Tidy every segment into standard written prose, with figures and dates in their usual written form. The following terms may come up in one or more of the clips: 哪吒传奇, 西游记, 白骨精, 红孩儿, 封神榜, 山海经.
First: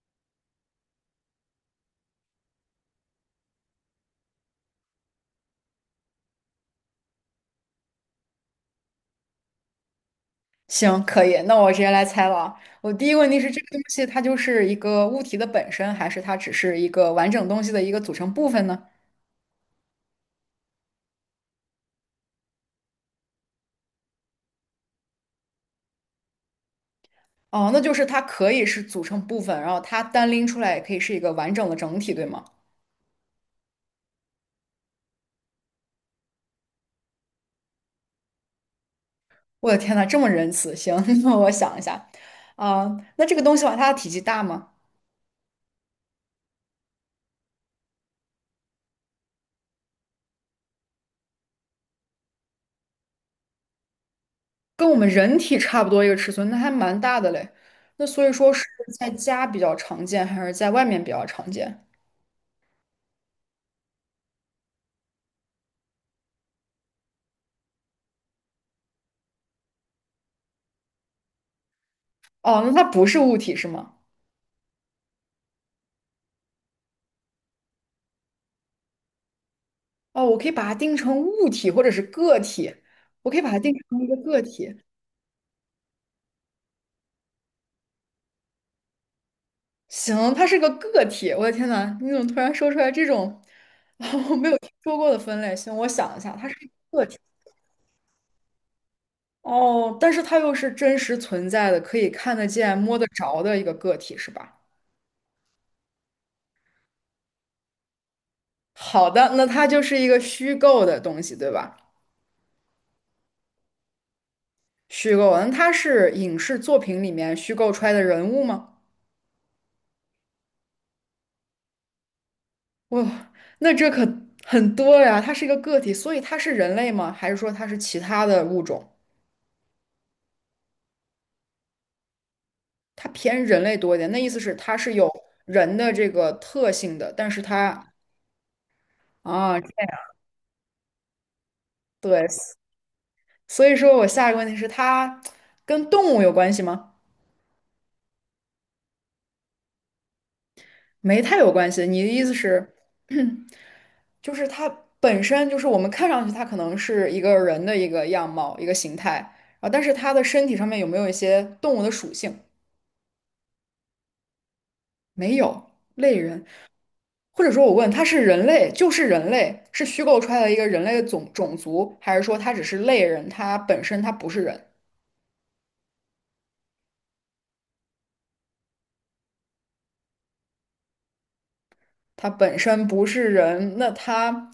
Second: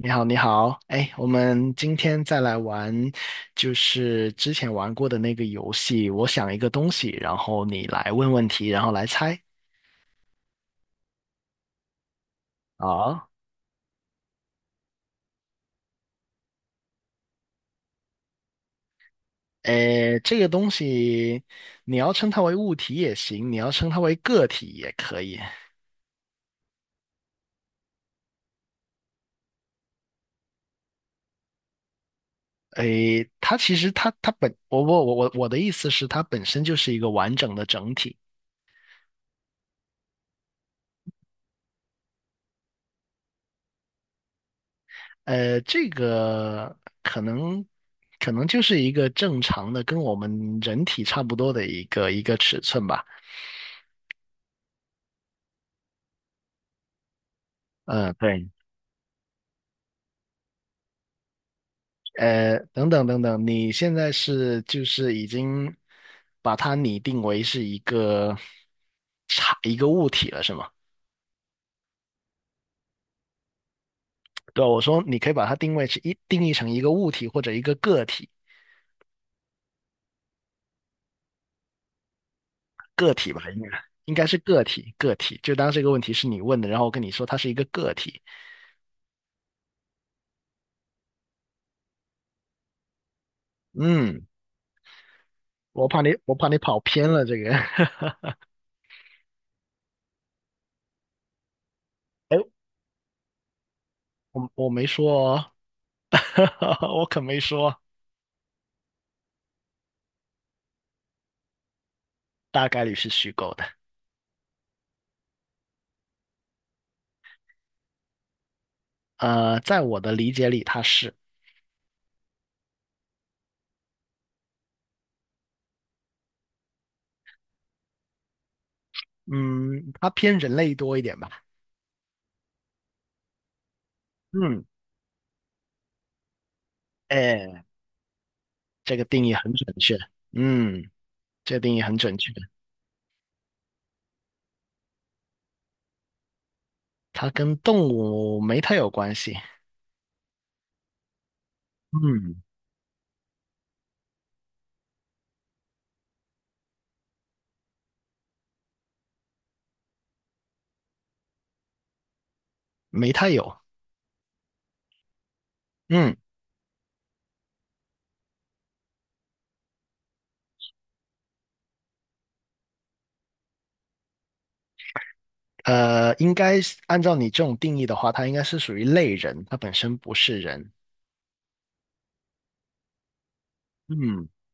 你好，你好，哎，我们今天再来玩，就是之前玩过的那个游戏。我想一个东西，然后你来问问题，然后来猜。行，可以，那我直接来猜了啊。我第一个好，问题是，这个东西它就是一个物体的本身，还是它只是一个完整东西的一个组成部分呢？哎，这个东西你要称它为物体也行，你要称它为个体也可以。哦，那就是它可以是组成部分，然后它单拎出来也可以是一个完整的整体，对吗？哎，它其实它它本我我我我我的意思是，它本身就是一个完整的整体。我的天呐，这么仁慈！行，那我想一下，啊、那这个东西的话，它的体积大吗？这个可能可能就是一个正常的，跟我们人体差不多的一个尺寸吧。跟我们人体差不多一个尺寸，那还蛮大的嘞。那嗯，所以对。说是在家比较常见，还是在外面比较常见？等等，你现在是就是已经把它拟定为是一个一个物体了，是吗？哦，那它不是物体是吗？对，我说你可以把它定义成一个物体或者一个个体，哦，我可以把它定成物体或者是个体，个我体可吧，以把它应该定成一应个该是个个体。体，个体。就当这个问题是你问的，然后我跟你说它是一个个体。行，它是个个体。我的天呐，你怎么突然说出来这种 嗯。我没有听说过的分类？行，我我怕你，想一我下，怕它是你一跑个个偏体。了这个。哦，但是它又是真实存在的，可以看哎，得见、摸得着的一个个体，是我吧？我没说哦，我可没说，好的，那它就是一个虚构的东西，对吧？大概率是虚构的。虚构，那它是影视作品里面虚构出来的人物吗？在我的理解里，它是，哇，那这可很多呀！它是一个个体，所以它是人类吗？还是说它是其他的物种？嗯，它偏人类多一点吧。它偏人类多一点，那意思是嗯，它是有人的这个特性的，但是哎，它这个定义很啊，这准确。样嗯，这个定义很准对，确。所以说我下一个问题是它跟动物有关系吗？它跟动物没太有关系。没太有关系。你的意思嗯，是，就是它本身就是我们看上去它可能是一个人的一个样貌、一个形态，啊，但是它的身体上面有没有一些动物的属性？没太有。没有，嗯，类人。或者说我问他是人类，就是人类，是虚构出来的一个人类的种族，还是说他只是类人，他本身他不是人，应该是按照你这种定义的话，它应该是属于类人，它本身不是人。他本身不是人，那嗯，他，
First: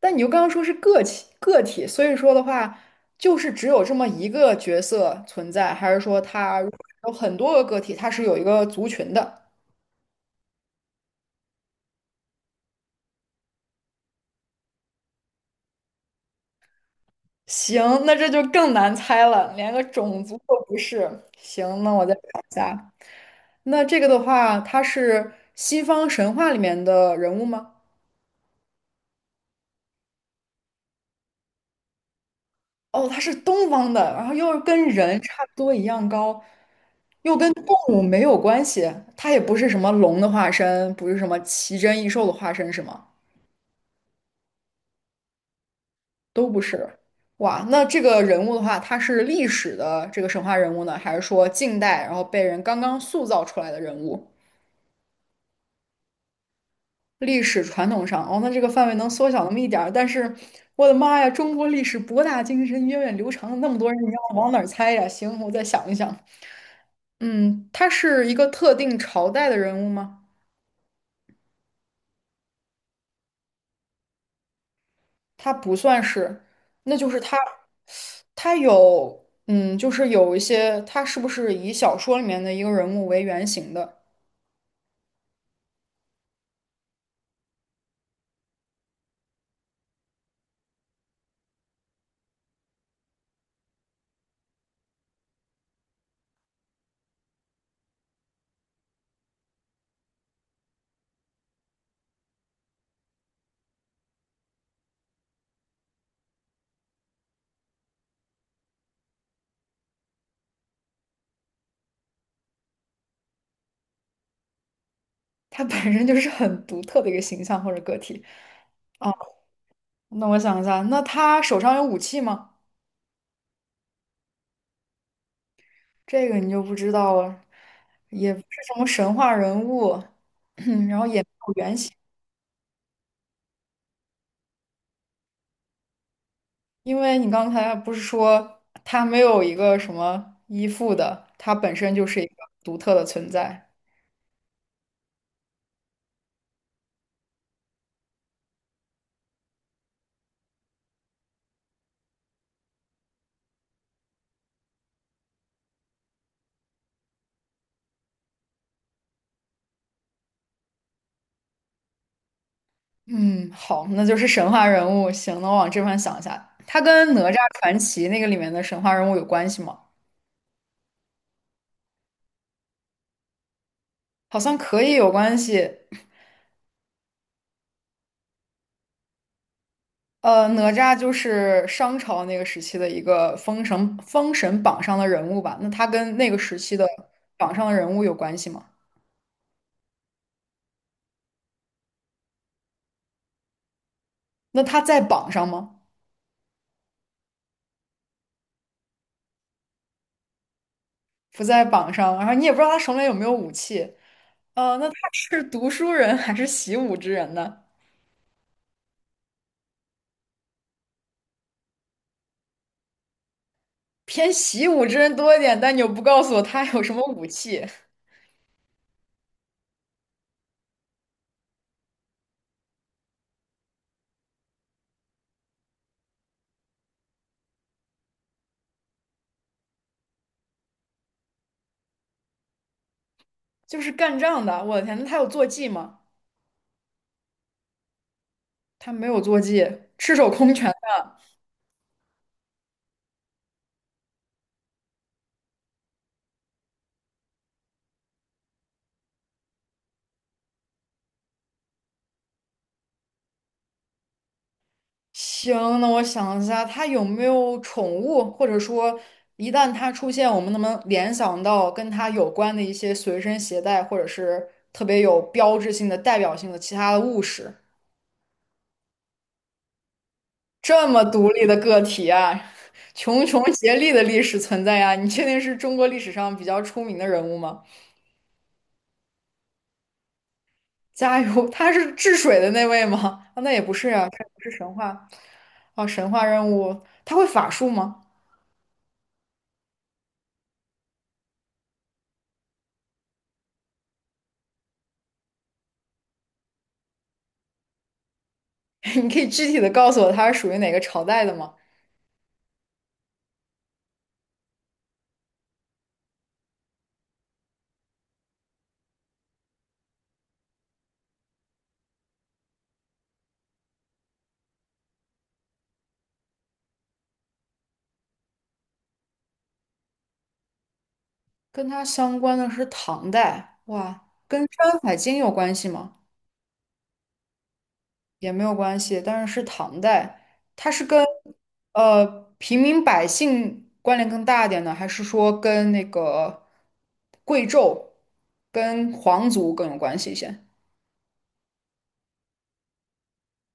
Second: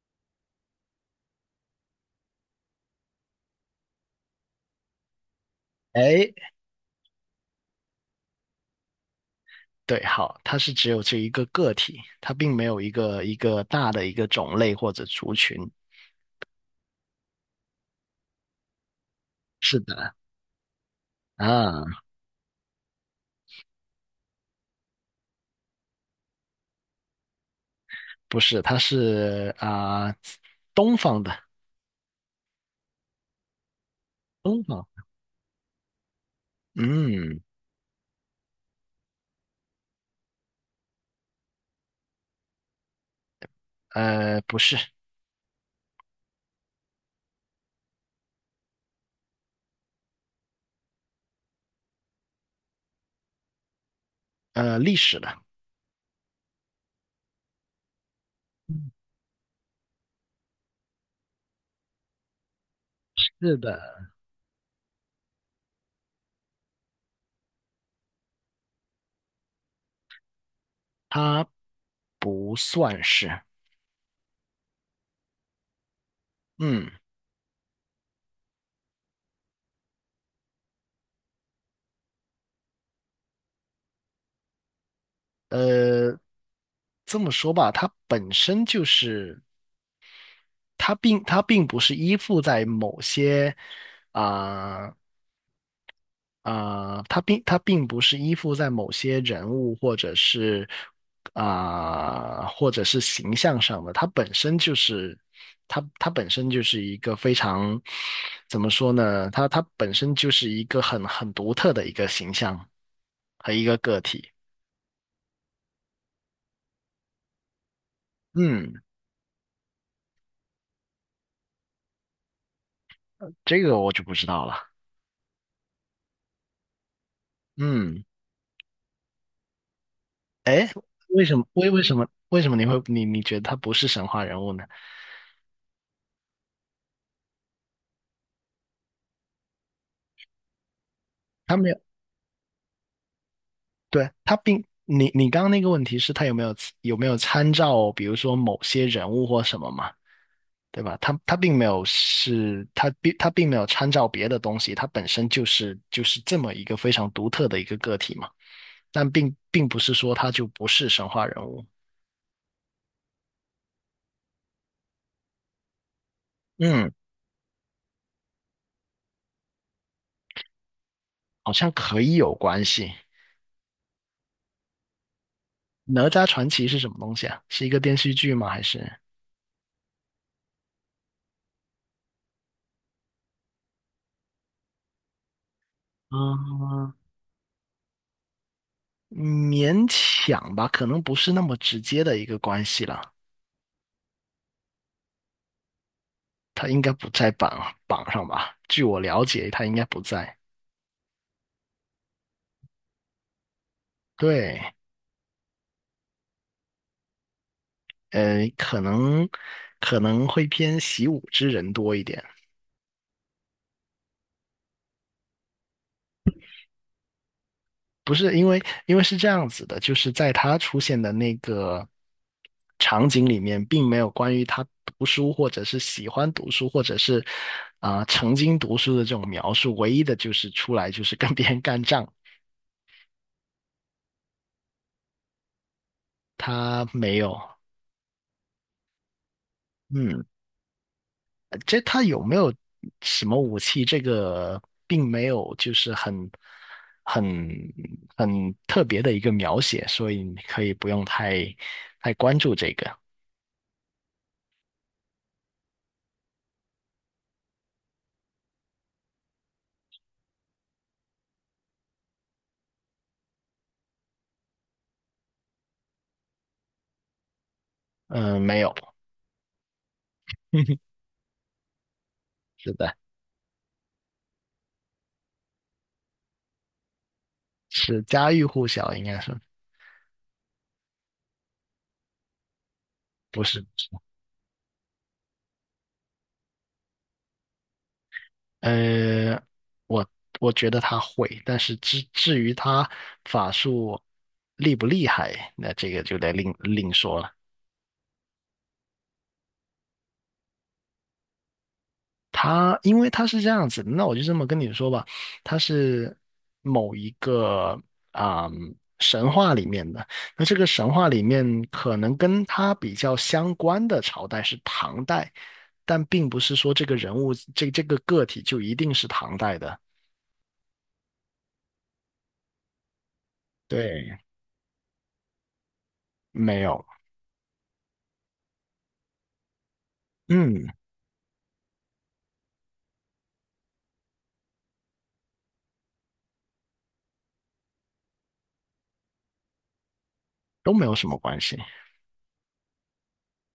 但你又刚刚说是个体个体，所以说的话，就是只有这么一个角色存在，还是说哎，他如果有很多个个体，他是有一个族群的？对，好，它是只有这一个个体，它并没有一个大的一个种类或者族群。行，那这就更难猜了，连是个的，种族都不是。行，啊，那我再想一下。那这个的话，他是西方神话里面的人物吗？不是，它是东方的，哦，他是东方的，然后又东跟方，人差不多一样高，又嗯，跟动物没有关系，他也不是什么龙的化身，不是什么奇珍异兽的化身，是吗？不是，都不是。哇，那这个人物的话，他是历史的这个神话人物呢，还是说近代然后被人刚刚塑造出来的人物？历史的，历史传统上，哦，那这个范围能缩小那么一点儿，但是我的妈呀，中国历史博大精深，源远流是长，那么的，多人，你让我往哪儿猜呀？行，我再想一想。嗯，他是一个特定朝代的人物吗？它不算是，他不算是，嗯，那就是他，他有，嗯，就是有一些，他是不是以小说里面的一个人物为原型的？呃，这么说吧，它本身就是，它并不是依附在某些啊、它并不是依附在某些人物或者是或者是形象上的，它本身就是它本身就是一个非常怎么说呢？它本身就是一个很独特的一个形象和一个个体。他本身就是很独特的一个形象或者个体嗯，啊。那我想一下，那他手上有武器吗？这个我就不知道了。这个你就不知道了，嗯，也不是什么神话人物，哎，然后也为没什么有为原为型，什么为什么你你觉得他不是神话人物呢？因为你刚才不是说他没有一个什么依附的，他他没本有。身就是一个独特的存在。对，他并你你刚刚那个问题是他有没有参照，比如说某些人物或什么嘛，对吧？他并没有是，他并没有参照别的东西，他本身就是就是这么一个非常独特的一个个体嘛。但并不是说他就不是神话人物，嗯，好，那就是神话人物。行，那我往这方想一下，他嗯，跟《哪吒传奇》那个里面的神话人物有关系吗？好像可以有关系。好像可以有关系，哪吒传奇是什么东西啊？是一个电视剧吗？还是？呃，哪吒就是商朝那个时期的一个封神榜上的人物吧？那他跟那个时期的嗯，榜上的人物有关系吗？勉强吧，可能不是那么直接的一个关系了。那他在榜上吗？他应该不在榜上吧？据我了解，他应该不在。不在榜上，然后你也不知道他手里有没有武器。对，呃，那他是读书人还是习武之人呢？呃，可能可能会偏习武之人多一点。偏习武之人多一点，但你又不告诉我他有什么武器，不是因为，因为是这样子的，就是在他出现的那个场景里面，并没有关于他读书或者是喜欢读书或者是曾经读书的这种描述。唯一的就是出来就是跟别人干仗，就是干仗的。我的天，那他有坐骑吗？他没有。他没有坐骑，赤嗯。手空拳。这他有没有什么武器？这个并没有，就是很很特别的一个描写，所以你可以不用太关注这个。行，那我想一下，他有没有宠物，或者说一旦他出现，我们能不能联想到跟他有关的一些随身携带，或者是特别有标志性的、代表性的其他的物事？嗯、没有，这 么独立的个体啊，是的，穷竭力的历史存在呀，你确定是中国历史上比较出名的人物吗？是家喻户晓，应该是加油，他是治水的那位吗？不啊，那是？也不不是是啊，他不是神话。哦，神话任务，他会法术吗？呃，我觉得他会，但是至于他法术厉不厉害，那这个就得另说了。你可以具体的告诉我它是属于哪个朝代的吗？他因为他是这样子的那我就这么跟你说吧，他是某一个啊、嗯神话里面的。那这个神话里面可能跟他比较相关的朝代是唐代，但并不是说这个人物这个个体就一定是唐代的。跟它相关的是唐代，哇，对，跟《山海经》有关系吗？没有，也没有关系，但是是唐代，嗯，它是跟平民百姓关联更大一点呢，还是说跟那个贵胄、跟皇族更有关系一些？都没有什么关系。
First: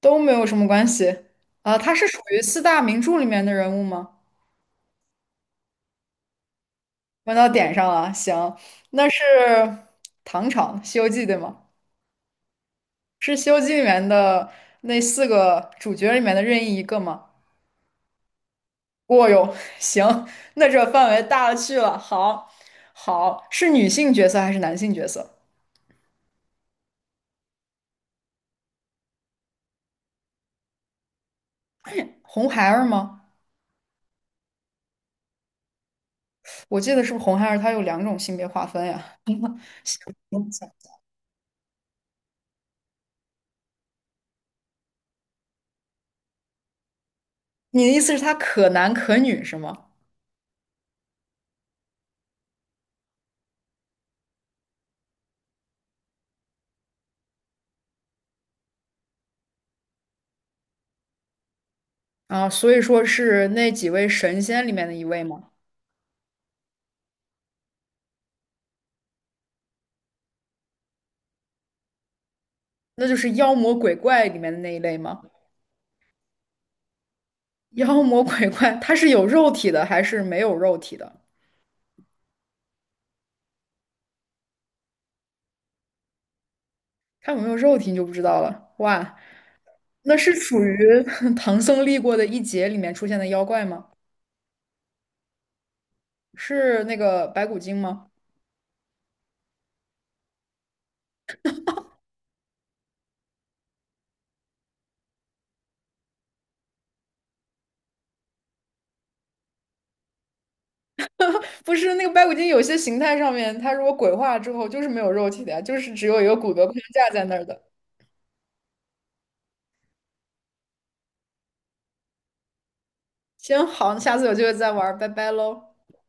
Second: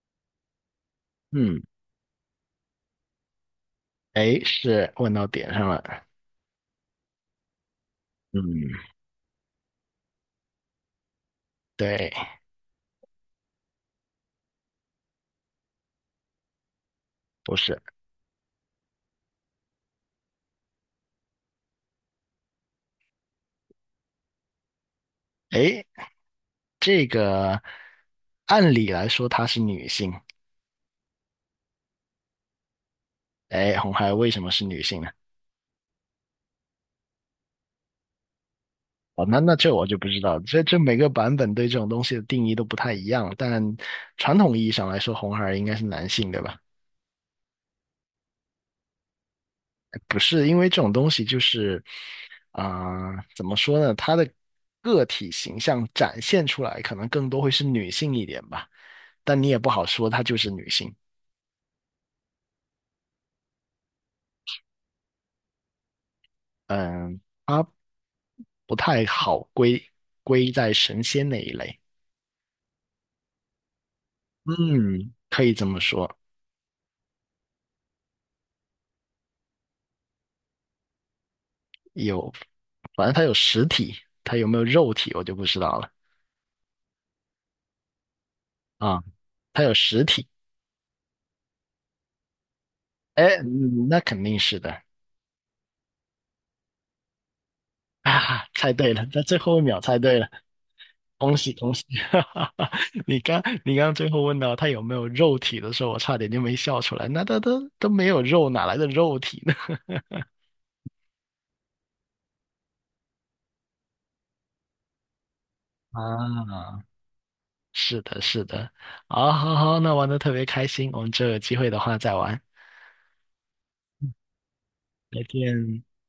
都没有什么关系嗯，啊，他是属于四大名著里面的人物吗？哎，是问到点上了。问到点上了，行，嗯，那是唐朝《西游记》对吗？对，是《西游记》里面的那四个主角里面的任意一个吗？不是，哦哟，行，那这范围大了去了。好，好，是女性角色还是男性角色？哎，这个按理来说她是女性。红孩儿吗？哎，红孩儿为什么是女性呢？我记得是不是红孩儿他有两种性别划分呀？哦，那那这我就不知道，这这嗯每个版本对这种东西的定义都不太一样。但传统意义上来说，红孩儿应该是男性，对吧？你的意思是他可男可女是吗？不是，因为这种东西就是，怎么说呢？他的个体形象展现出来，可能更多会是女性一点吧。但你也不好说她就是女性，啊，所以说是那几位神仙里面的一位吗？嗯，它不太好归在神仙那一类。那就是妖魔鬼怪里面的那一类嗯，吗？可以这么说。妖魔鬼怪，他是有肉体的还是没有肉体的？有，反正它有实体，它有没有肉体我就不知道了它有没有肉体你就不知道了。啊。哇，它有实那体，是属于 唐僧历过的一劫里面出现的哎，妖怪吗？嗯那肯定是的是那个白骨精吗？啊，猜对了，在最后一秒猜对了，恭喜恭喜！你刚最后问到它有没有肉体的时候，我差点就没笑出来。那它都没有肉，哪来的肉体呢？不是，那个白骨精有些形态上面，它如果鬼化之后就是没有肉体的呀，就是只有一个骨骼框啊，架在那儿的。是的，是的，好，好，好，那玩的特别开心，我们这有机会的话再玩，行，好，下次有机会再玩儿拜再拜喽。见。